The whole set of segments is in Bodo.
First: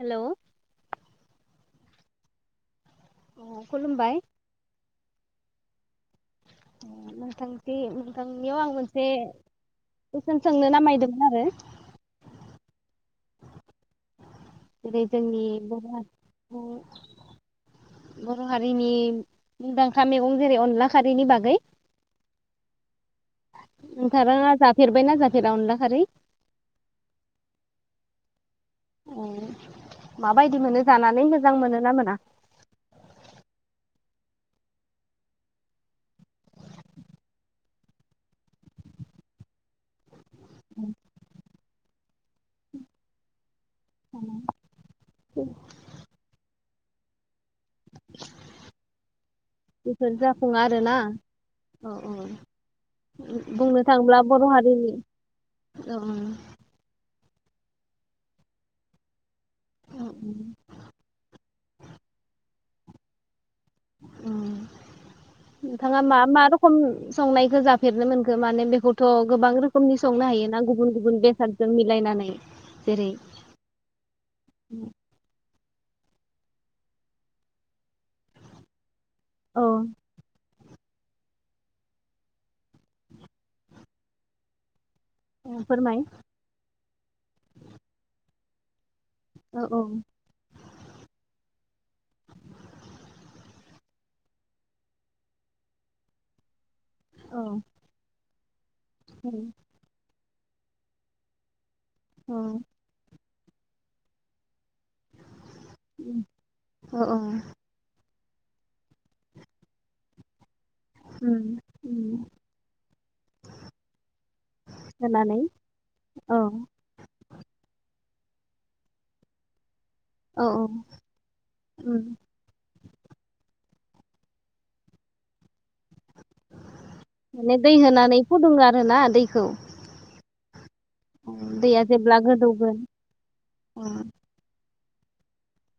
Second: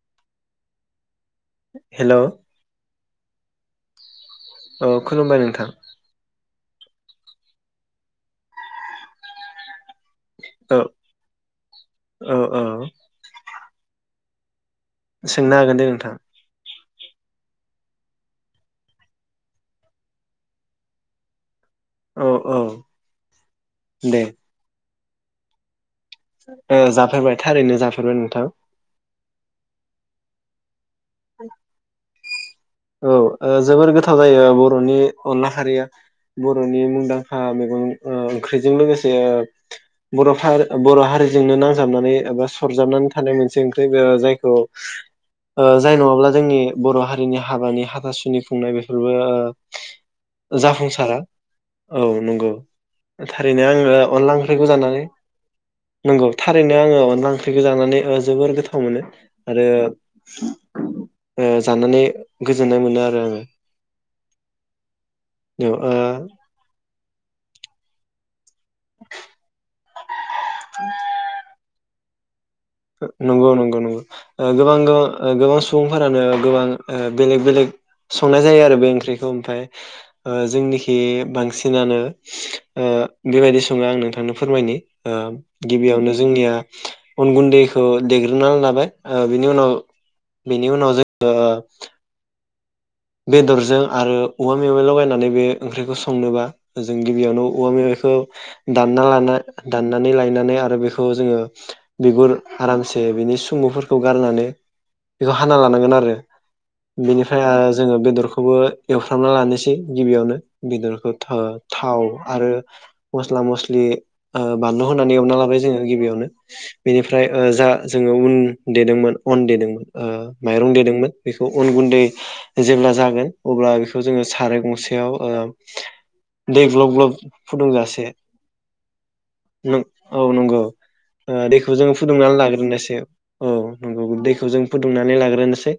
हेलौ हेलौ अ खुलुमबाय। औ खुलुमबाय नोंथां। ओम नोंथांनि नोंथांनियाव आं मोनसे कुइसन सोंनो औ नामायदोंमोन आरो। औ औ जेरै जोंनि सोंनो हागोन दे बर' नोंथां हारि बर' हारिनि मुंदांखा मेगं जेरै अनला खारैनि बागै अ औ दे नोंथाराङा जाफ फेरबायना जाफेरा अनला खारै? ओ जाफेरबाय थारैनो जाफेरबाय नोंथां। अ माबायदि मोनो? जानानै मोजां मोनोना मोना? औ ओ जोबोर गोथाव जायो बर'नि अनला खारिया। बर'नि मुंदांखा मैगं ओ ओंख्रिजों लोगोसे बर'फा बर' हारिजोंनो नांजाबनानै एबा सरजाबनानै थानाय मोनसे ओंख्रि ओ जायखौ ओ जाय नङाब्ला जोंनि बर' हारिनि हाबानि हाथासुनि खुंनाय बेफोरबो बेफोर ओ जाफुङा आरोना जाफुंसारा। औ नंगौ थारैनो बुंनो आङो थाङोब्ला अनला बर' ओंख्रिखौ हारिनि जानानै औ नंगौ थारैनो आङो अनला ओं ख्रिखो जानानै जोबोर गोथाव मोनो। उम आरो ओ जानानै गोजोननाय मोनो आरो आङो। औ नोंथाङा मा ओ मा रखम संनायखौ जाफेरनो मोनखो? माने बेखौथ' गोबां रोखोमनि संनो हायो ना गुबुन गुबुन बेसादजों मिलायनानै। जेरै नंगौ नंगौ नंगौ। ओ गोबां गोबां ओ गोबां सुबुंफोरानो गोबां ओ बेलेग बेलेग संनाय जायो आरो बे ओंख्रि खौ औ ओमफ्राय जोंनि खि बांसिनानो ओ बेबायदि सङो आं नोंथांनो फोरमायनि। ओ फोरमाय गिबियावनो जोंनिया अन गुन्दै देग्रोना लाबाय ओ बिनि औ उनाव औ बिनि उनाव जोङो बेदरजों आरो औवा मेवाइ लगायनानै बे ओंख्रिखौ संनोबा जों गिबियावनो औ औवा मेवाइखौ दानना लाना दाननानै लायनानै आरो बेखौ जोङो बिगुर औ आरामसे बिनि सुमुफोरखौ गारनानै बेखौ हाना लानांगोन आरो। औ औ बेनिफ्राय ओ बेदरखौबो एवफ्रामना लानोसै गिबियावनो। बेदरखौ था-थाव आरो मस्ला मस्लि ओ बानलु होनानै एवना लाबाय जोङो गिबियावनो‌ औ बेनिफ्राय जा जोङो उन देदोंमोन अन देदोंमोन ओ औ औ माइरं देदोंमोन बेखौ अन गुन्दै जेब्ला जागोन अब्ला बेखौ जोङो साराय गंसेयाव ओ दै ग्ल'ब ग्ल'ब माने दै फुदुंजासे होनानै फुदुङो आरोना दैखौ नों औ नंगौ। ओ दैखौ दैया जोङो जेब्ला फुदुंनान गोदौगोन लाग्रोनोसै। औ नंगौ दैखौ जों फुदुंनानै लाग्रोनोसै।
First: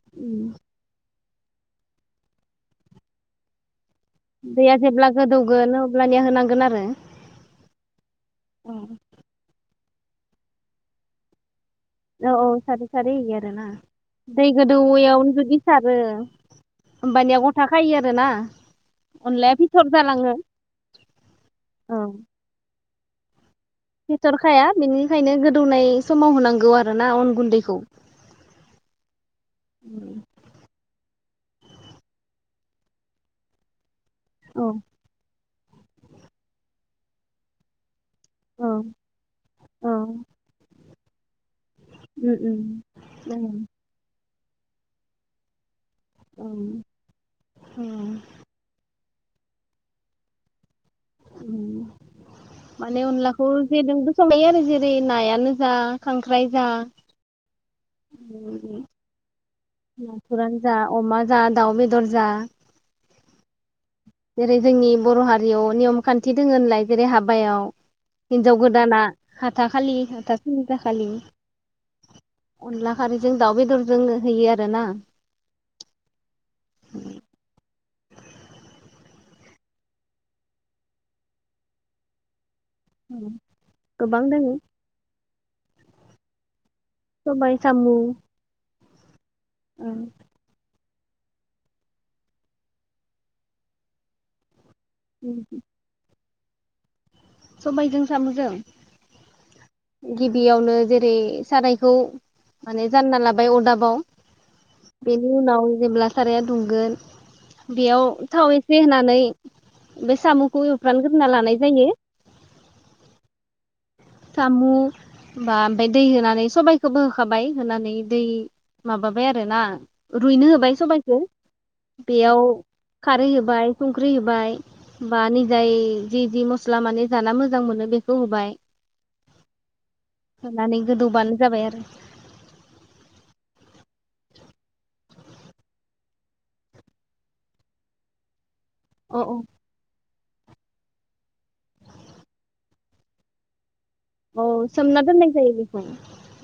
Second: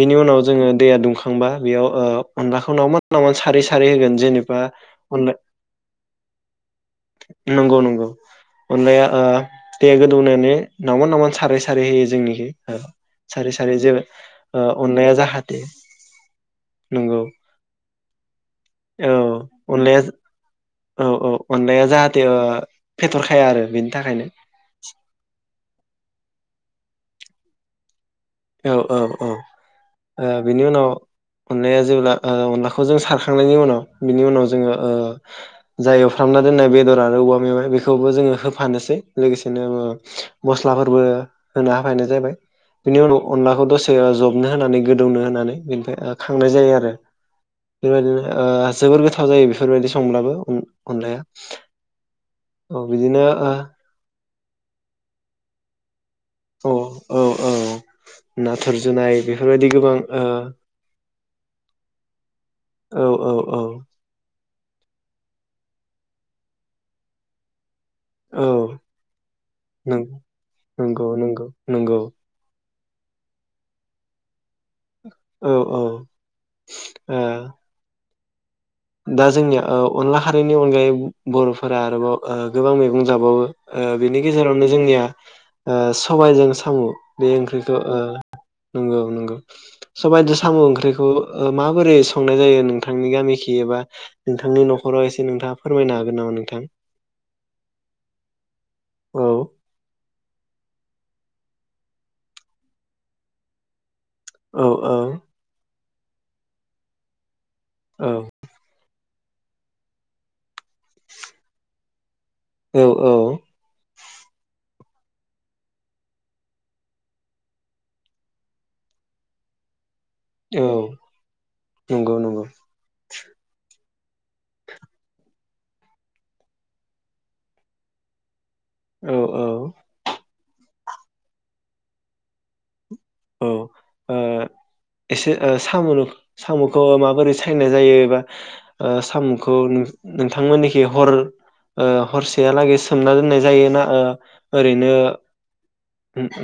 बिनि उनाव जोङो दुंखांबा बेआव ओ अनलाखौ [unintelligible] सारै होगोन जेनेबा दैया जेब्ला अनला गोदौगोन अब्लानिया होनांगोन आरो नंगौ नंगौ। औ अनलाया ओ दैया गोदौनानै नावमान नावमान सारै [unintelligible] सारै होयो जोंनिखै औ ओ सारै होयो सारै आरोना सारै जे दै ओ अनलाया गोदौयावनो जाहा जुदि सारो होमबानिया ग'था खायो आरोना औ अनलाया फिथ'र जालाङो औ औ अनलाया औ। जाहाथे ओ फेथ'रखाया आरो बेनि थाखायनो फिथ'रखाया बेनिखायनो गोदौनाय समाव होनांगौ आरो आरो ना अन गुन्दैखौ। औ औ औ ओ बेनि उनाव अनलाया जेब्ला ओ अनलाखौ जों सारखांनायनि उनाव बिनि उनाव औ जोङो ओ जाय एवफ्रामना दोननाय बेदर आरो औवा मेवाय बेखौ बो जोङो औ होफानोसै लोगोसेनो औ मसलाफोर होना होनो जाबाय उम बेनि उनाव अनलाखौ उम दसे जबनो होनानै गोदौनो होनानै बेनिफ्राय ओ औ खांनाय जायो आरो बेबायदिनो ओ जोबोर गो थाव जायो बेफोरबायदि संब्लाबो अनलाया औ माने बिदिनो अनलाखौ ओ जेजोंबो संजायो आरो जेरै नायानो जा खांख्राइ जा औ औ औ नाथुर जुनाय बे नाथुरानो जा अमा जा दाउ बेदर जा औ औ औ जेरै जोंनि बर' हारियाव नियम खान्थि दोङो होनलाय जेरै हाबायाव हिनजाव औ गोदाना हाथाखालि नंगौ हाथासुनि नंगौ जाखालि नंगौ नंगौ अनला खारैजों दाउ बेदरजों होयो आर औ औ ओ दा जोंनिया ओ अनला खारैनि अनगायै बर'फोरा आरोबाव ओ गोबां मैगं जाबावो ओ गोबां बेनि दोङो गेजेरावनो जोंनिया ओ सबायजों सामु बे सबाय ओंख्रिखौ साम' ओ नंगौ नंगौ सबायदो सामु ओंख्रि खौ ओ माबोरै संनाय जायो नोंथांनि गामि एबा नोंथांनि नख राव एसे नोंथांङा फोरमायनोहागोन नामा नों? थां सबायजों सामजों? गिबियावनो जेरै सारायखौ माने जानना लाबाय अरदाबाव औ औ बेनि उनाव जेब्ला साराया दुंगोन बेयाव औ थाव एसे होनानै बे सामखौ एवफ्रानग्रोना लानाय जायो । औ औ सामु बा ओमफ्राय दै होनानै सबाइखोबो होखाबाय होनानै दै माबाबाय आरोना । रुइनो औ होबाय सबाइखौ नंगौ बेयाव नंगौ खारै होबाय संख्रि होबाय बा निजाय जि जि मस्ला माने जाना मोजां मोनो बेखौ होबाय। औ औ। नानै गोदौबानो जाबाय आरो औ ओ एसे साम सामखौ माबोरै सायनाय जायो एबा ओ अ अ सामुखौ नों नोंथांमोननिखि हर ओ हरसेहालागै सोमना दोननाय जायोना औ सोमना दोननाय जायो बेखौ।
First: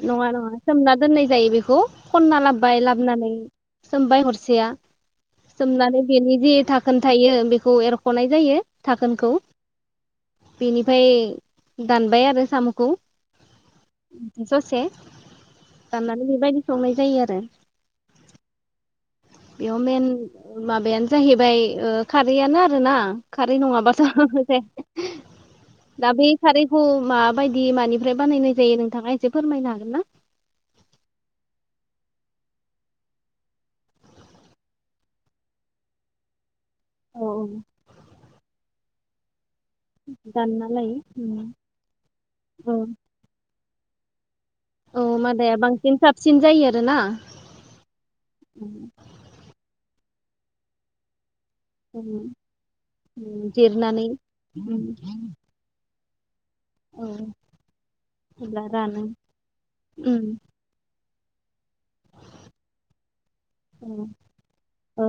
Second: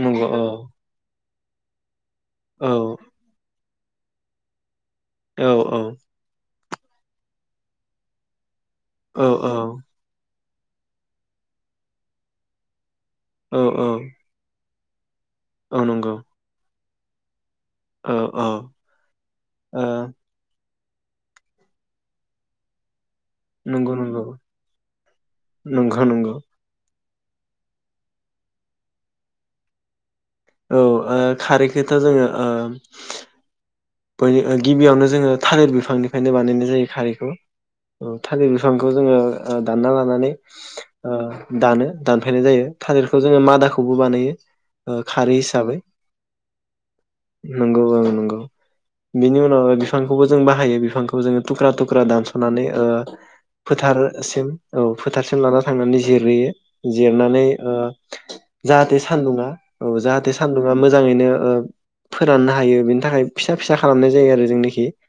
नंगौ नङा औ नङा सोमना दोननाय जायो बिखौ। खनना लाबोबाय औ लाबोनानै सोमबाय हरसेया औ औ सोमनानै बेनि जे दा खोन थायो बेखौ एरखनाय जायो औ औ। बेनिफाय दानबाय आरो सामुखौ औ औ ससे। औ नंगौ दाननानै बेबायदि संनाय जायो आरो। औ औ। बेयाव ओ मेन माबायानो जाहैबाय ओ खारैयानो आरोना। खारै नंगौ नङाबाथ' नंगौ जाया। नंगौ दा बै नंगौ खारैखौ माबायदि मानिफ्राय बानायनाय जायो नोंथाङा एसे फोरमायनो हागोन ना? औ ओ खारैखोथ' जोङो ओ बै ओ गिबियावनो जोङो थालिर बिफांनिफ्रायनो बानायनाय जायो औ सारिखौ औ थालिर बिफां बो जोङो ओ दानना लानानै दानना लायो उम ओ दानो दानफायनाय जायो औ थालिरखौ जोङो मादाखौ खौबो बानायो ओ औ खारै मादाया हिसाबै बांसिन साबसिन जायो आरोना? बेनि उनाव बिफांखौबो जों बाहायो बिफांखौ जोङो थुख्रा थुख्रा दानसनानै ओ जिरनानै फोथारसिम उम औ फोथारसिम लाना थांनानै जिरहैयो। औ जिरनानै ओ अब्ला जाहाथे रानो सान्दुङा औ उम जाहाथे सान्दुङा मो जाङैनो ओ फोराननो हायो बेनि थाखाय फिसा फिसा औ खालामनाय जायो आरो जोंनोखि, औ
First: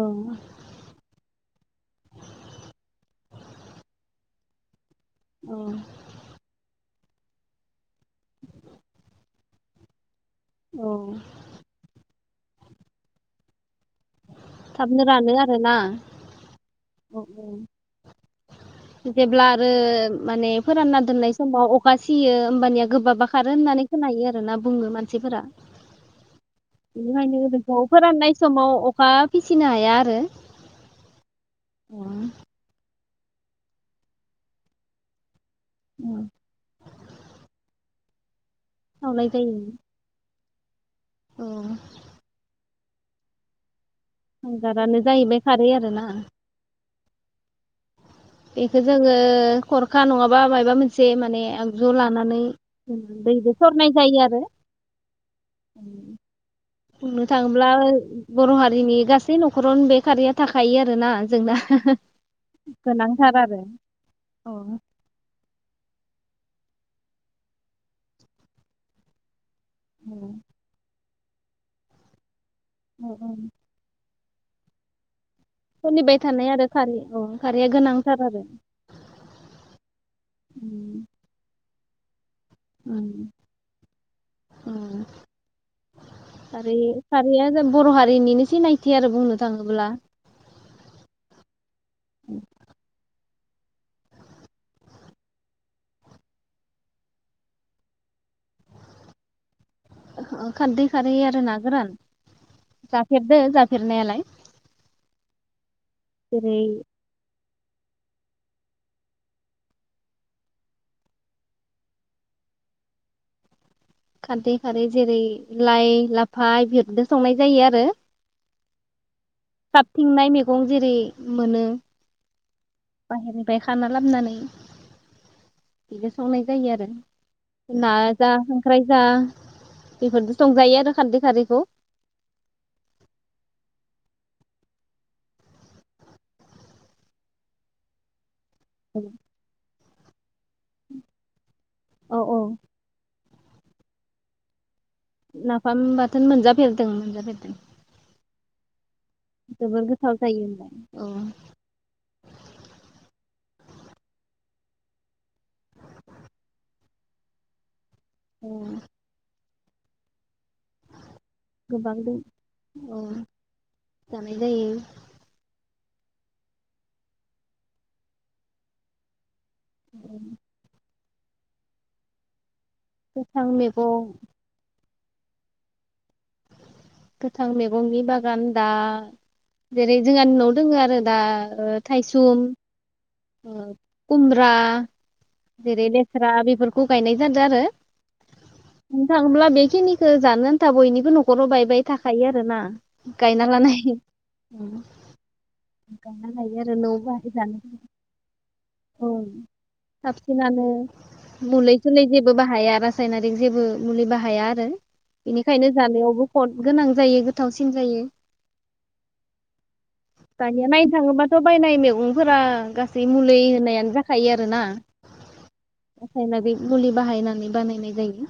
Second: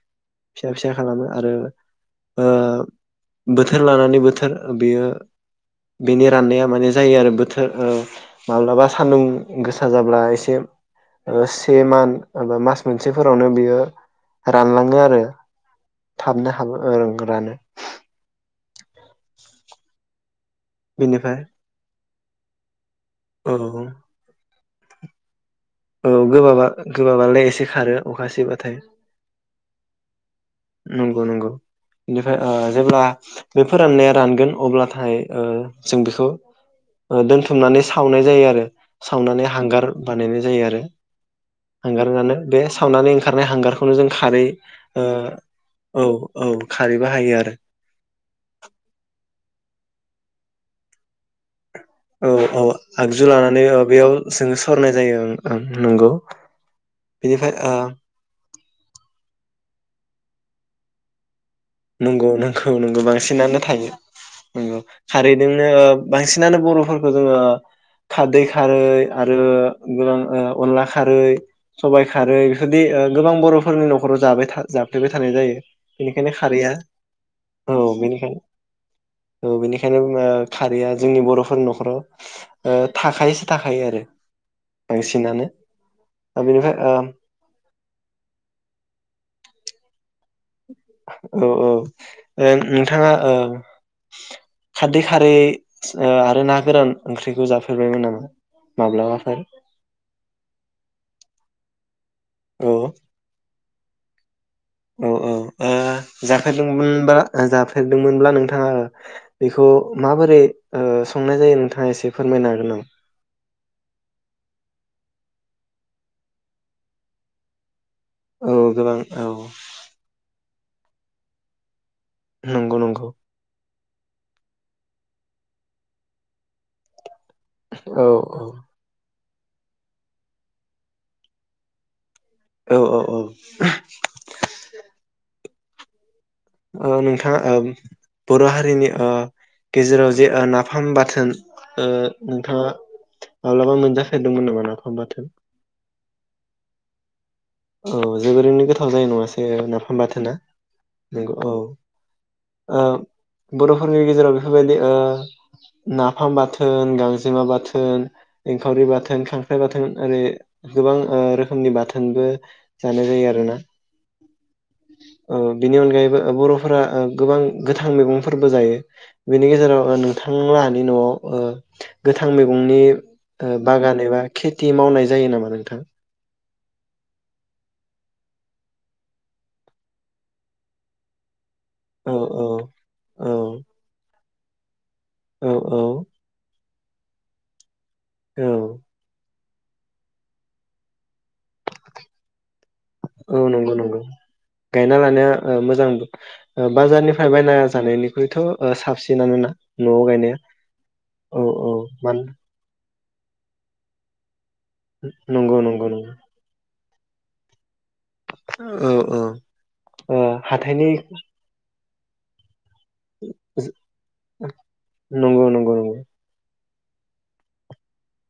फिसा फिसा खालामो आरो ओ बोथोर लानानै बोथोर बेयो औ बेनि राननाया माने जायो आरो बोथोर ओ माब्लाबा सान्दुं गोसा जाब्ला एस से औ ओ सेमान ङाबा मास मोन से फोरावनो बियो रानलाङो थाबनो आरो रानो आरोना थाबनो हाबो ओ औ रानो औ जेब्ला आरो माने फोरानना दोननाय बेनिफ्राय समाव अखा सियो होमबानिया गोबाबआ खारो औ होननानै खोनायो आरो ना बुङो मानसिफोरा। औ गोबाबआ बेनिखायनो गोबाबआलाय एसे खारो अखा सिबाथाय सिनो हाया आरो। नंगौ नंगौ बेनिफाय ओ जेब्ला बे फोराननाया रानगोन अब्लाथाय ओ जों बेखौ ओ दोनथुमनानै सा सावनाय जायो आरो। सावनाय सावनानै जायो हांगार बानायनाय जायो आरो। औ हांगारानो बे सा सावनानै ओंखारनाय हांगार खौनो जों खारै हांगारानो ओ जाहैबाय खारै औ आरोना औ खारै बाहायो आरो। बेखौ जोङो खरखा नङाबा मायाबा मोनसे माने आग औ औ आगजु लानानै ओ सरनाय बेयाव जायो आरो जोङो सरनाय जायो ओं ओं नंगौ। बुंनो बेनिफ्राय थाङोब्ला ओ बर' हारिनि गासै न'खरावनो बे खारैया थाखायो आरो ना जोंना नंगौ नंगौ नंगौ गोनांथार बांसिनानो आरो थायो, औ नंगौ खारैदोंनो ओ बांसिनानो बर'फोरखौ जोङो खारदै खारै आरो गोबां ओ अनला खा खारै सबाय खारै जुदि ओ औ गोबां औ बर'फोरनि न' खराव जाबाय था जाफ्लोबाय थानाय जायो सोलिबाय बेनिखायनो थानाय आरो खारैआ खारै औ खारैया औ गोनांथार बेनिखायनो आरो औ बेनिखायनो बुङो खारैया जोंनि बर'फोरनि न'खर खराव ओम अ। बांसिनानो ओ बेनिफ्राय खारै ओ खारैया बर' हारिनिनो सिनायथि आरो बुंनो थाङोब्ला। औ औ ओं नोंथाङा ओ [inaudible] खारदै खारै आरो ना गोरान ओंख्रिखौ जाफेरबायमोन नामा? माब्लाबाफोर खारदै खारै आरो ना गोरान, औ जाफेरदो जा फेरनायालाय। औ औ ओं जाफेरदोंमोनबा जाफेरदोंमोनब्ला नोंथाङा ओ बेखौ माबोरै ओ संनाय जायो नोंथाङा एसे फोरमायनो हागोन नामा? खारदै खारै जेरै लाइ लाफा इफोरजों संनाय जायो आरो औ गोबां औ। गं जेरै मोनो नंगौ नंगौ बाहेरनिफ्राय खा खाना लाबानै बिदो संनाय जायो आरो। ना औ जा औ जा बेफोरदो संजायो आरो खारदै खारैखौ। औ औ औ औ नोंथाङा ओम बर' हारिनि ओ गेजेराव जे ओ नाफाम बाथोन ओ औ औ नोंथाङा माब्लाबा मोनजाफेरदोंमोन नामा? बाथोन? नाफाम बाथोन मोनजाफेरदों मोनजाफेरदों। औ जोबोरैनो गो थाव जायो नङासै जोबोर नाफाम गोथाव बाथोना? जायो होनलाय नोंगौ औ। ओ बर'हारिनि गेजेराव बेफो बेफोरबायदि ओ नाफाम बाथोन गांजेमा बाथोन एंखावरि बाथोन खांख ख्राइ बाथोन ओरै गोबां ओ रोखोमनि गोबां दं बाथोनबो औ जानाय जायो आरोना? जानाय जायो ओ बिनि अनगायैबो ओ बर'फोरा ओ गोबां गोथां मैगंफोरबो जायो। बेनि गेजेराव ओ नोंथां लाहानि न'आव ओ गोथां मै गंनि गोथां ओ बागान मैगं एबा खिथि मावनाय जायो नामा नोंथां? गोथां मैगंनि बागान दा जेरै जोंहानि न'आव दोङो आरो दा ओ औ थाइसुम औ [unintelligible] खुम्ब्रा औ औ जेरै लेस्रा बेफोर खौ गायनाय जादों आरो औ बुंनो थाङोब्ला बे खिनिखौ जानो आन्था बयनिबो नखराव बायबाय थाखायो आरो ना औ नंगौ नंगौ गायना लानाया ओ मोजां गायना लायो ओ आरो न' बाहाय बाजारनिफ्राय बायना जानो जानायनि बेथ' ओ औ साबसिनानोना न'आव गायनाया साबसिनानो औ औ मानो सायनारिक जेबो मुलि बाहाया नंगौ बेनिखायनो नंगौ नंगौ जानायावबो खद गोनां जायो गोथावसि न जायो। ओ दानिया हाथायनि नायनो थाङोबाथ' बायनाय मै सुबुंफोरा गा जि मुलि होननायानो जाखायो आरोना नंगौ नंगौ नंगौ रासायनारिक मुलि बाहायनानै बानायनाय जायो।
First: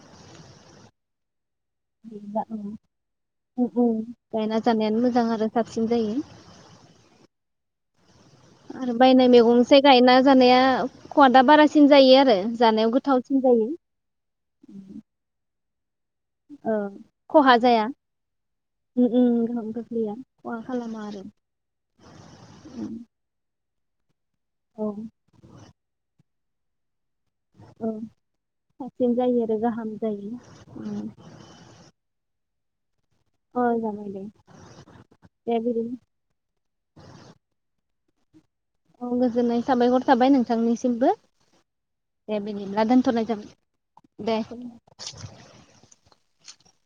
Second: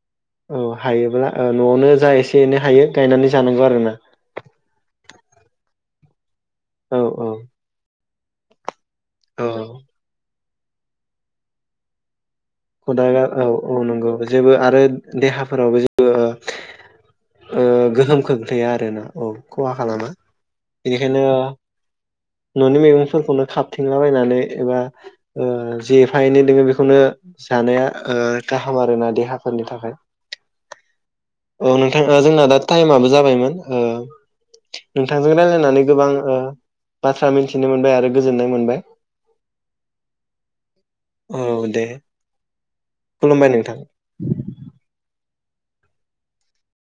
औ हायोब्ला ओ न'आवनो जा एसे एनै हायो गायनानै औ जानांगौ आरोना। गायना जानायानो मोजां आरो साबसिन जायो। औ औ। आरो बायनाय औ मैगंसै गायना जानाया खवादा बारासिन जायो आरो जानायाव खुदारा गोथावसिन औ जायो औ नंगौ जेबो आरो देहाफोरावबो जे औ खहा जाया। गोहोम खोख्लैया आरोना उम औ उम गोहोम खहा खालामा गोग्लैया खहा खालामा बेनिखायनो आरो न'नि मैगंफोरखौनो खाब थिंलाबायायनानै एबा औ ओ जि फा एनै दोङो बेखौनो जानाया औ ओ गाहाम आरोना साबसिन जायो आरो देहाफोरनि थाखाय गाहाम जायो उम । औ नोंथाङा जोंना दा ताइम आबो जाबायमोन ओ जाबाय दे नोंथांजों दे रायलायनानै बिदिनो गोबां ओ बाथ्रा मिथिनो मोनबाय आरो गोजोन्नाय मोनद औ गोजोननाय साबायहर थाबाय नोंथांनिसिमबो औ दे दे बेनि ब्ला दोन्थनाय खुलुमबाय नोंथां। जाबाय दे ।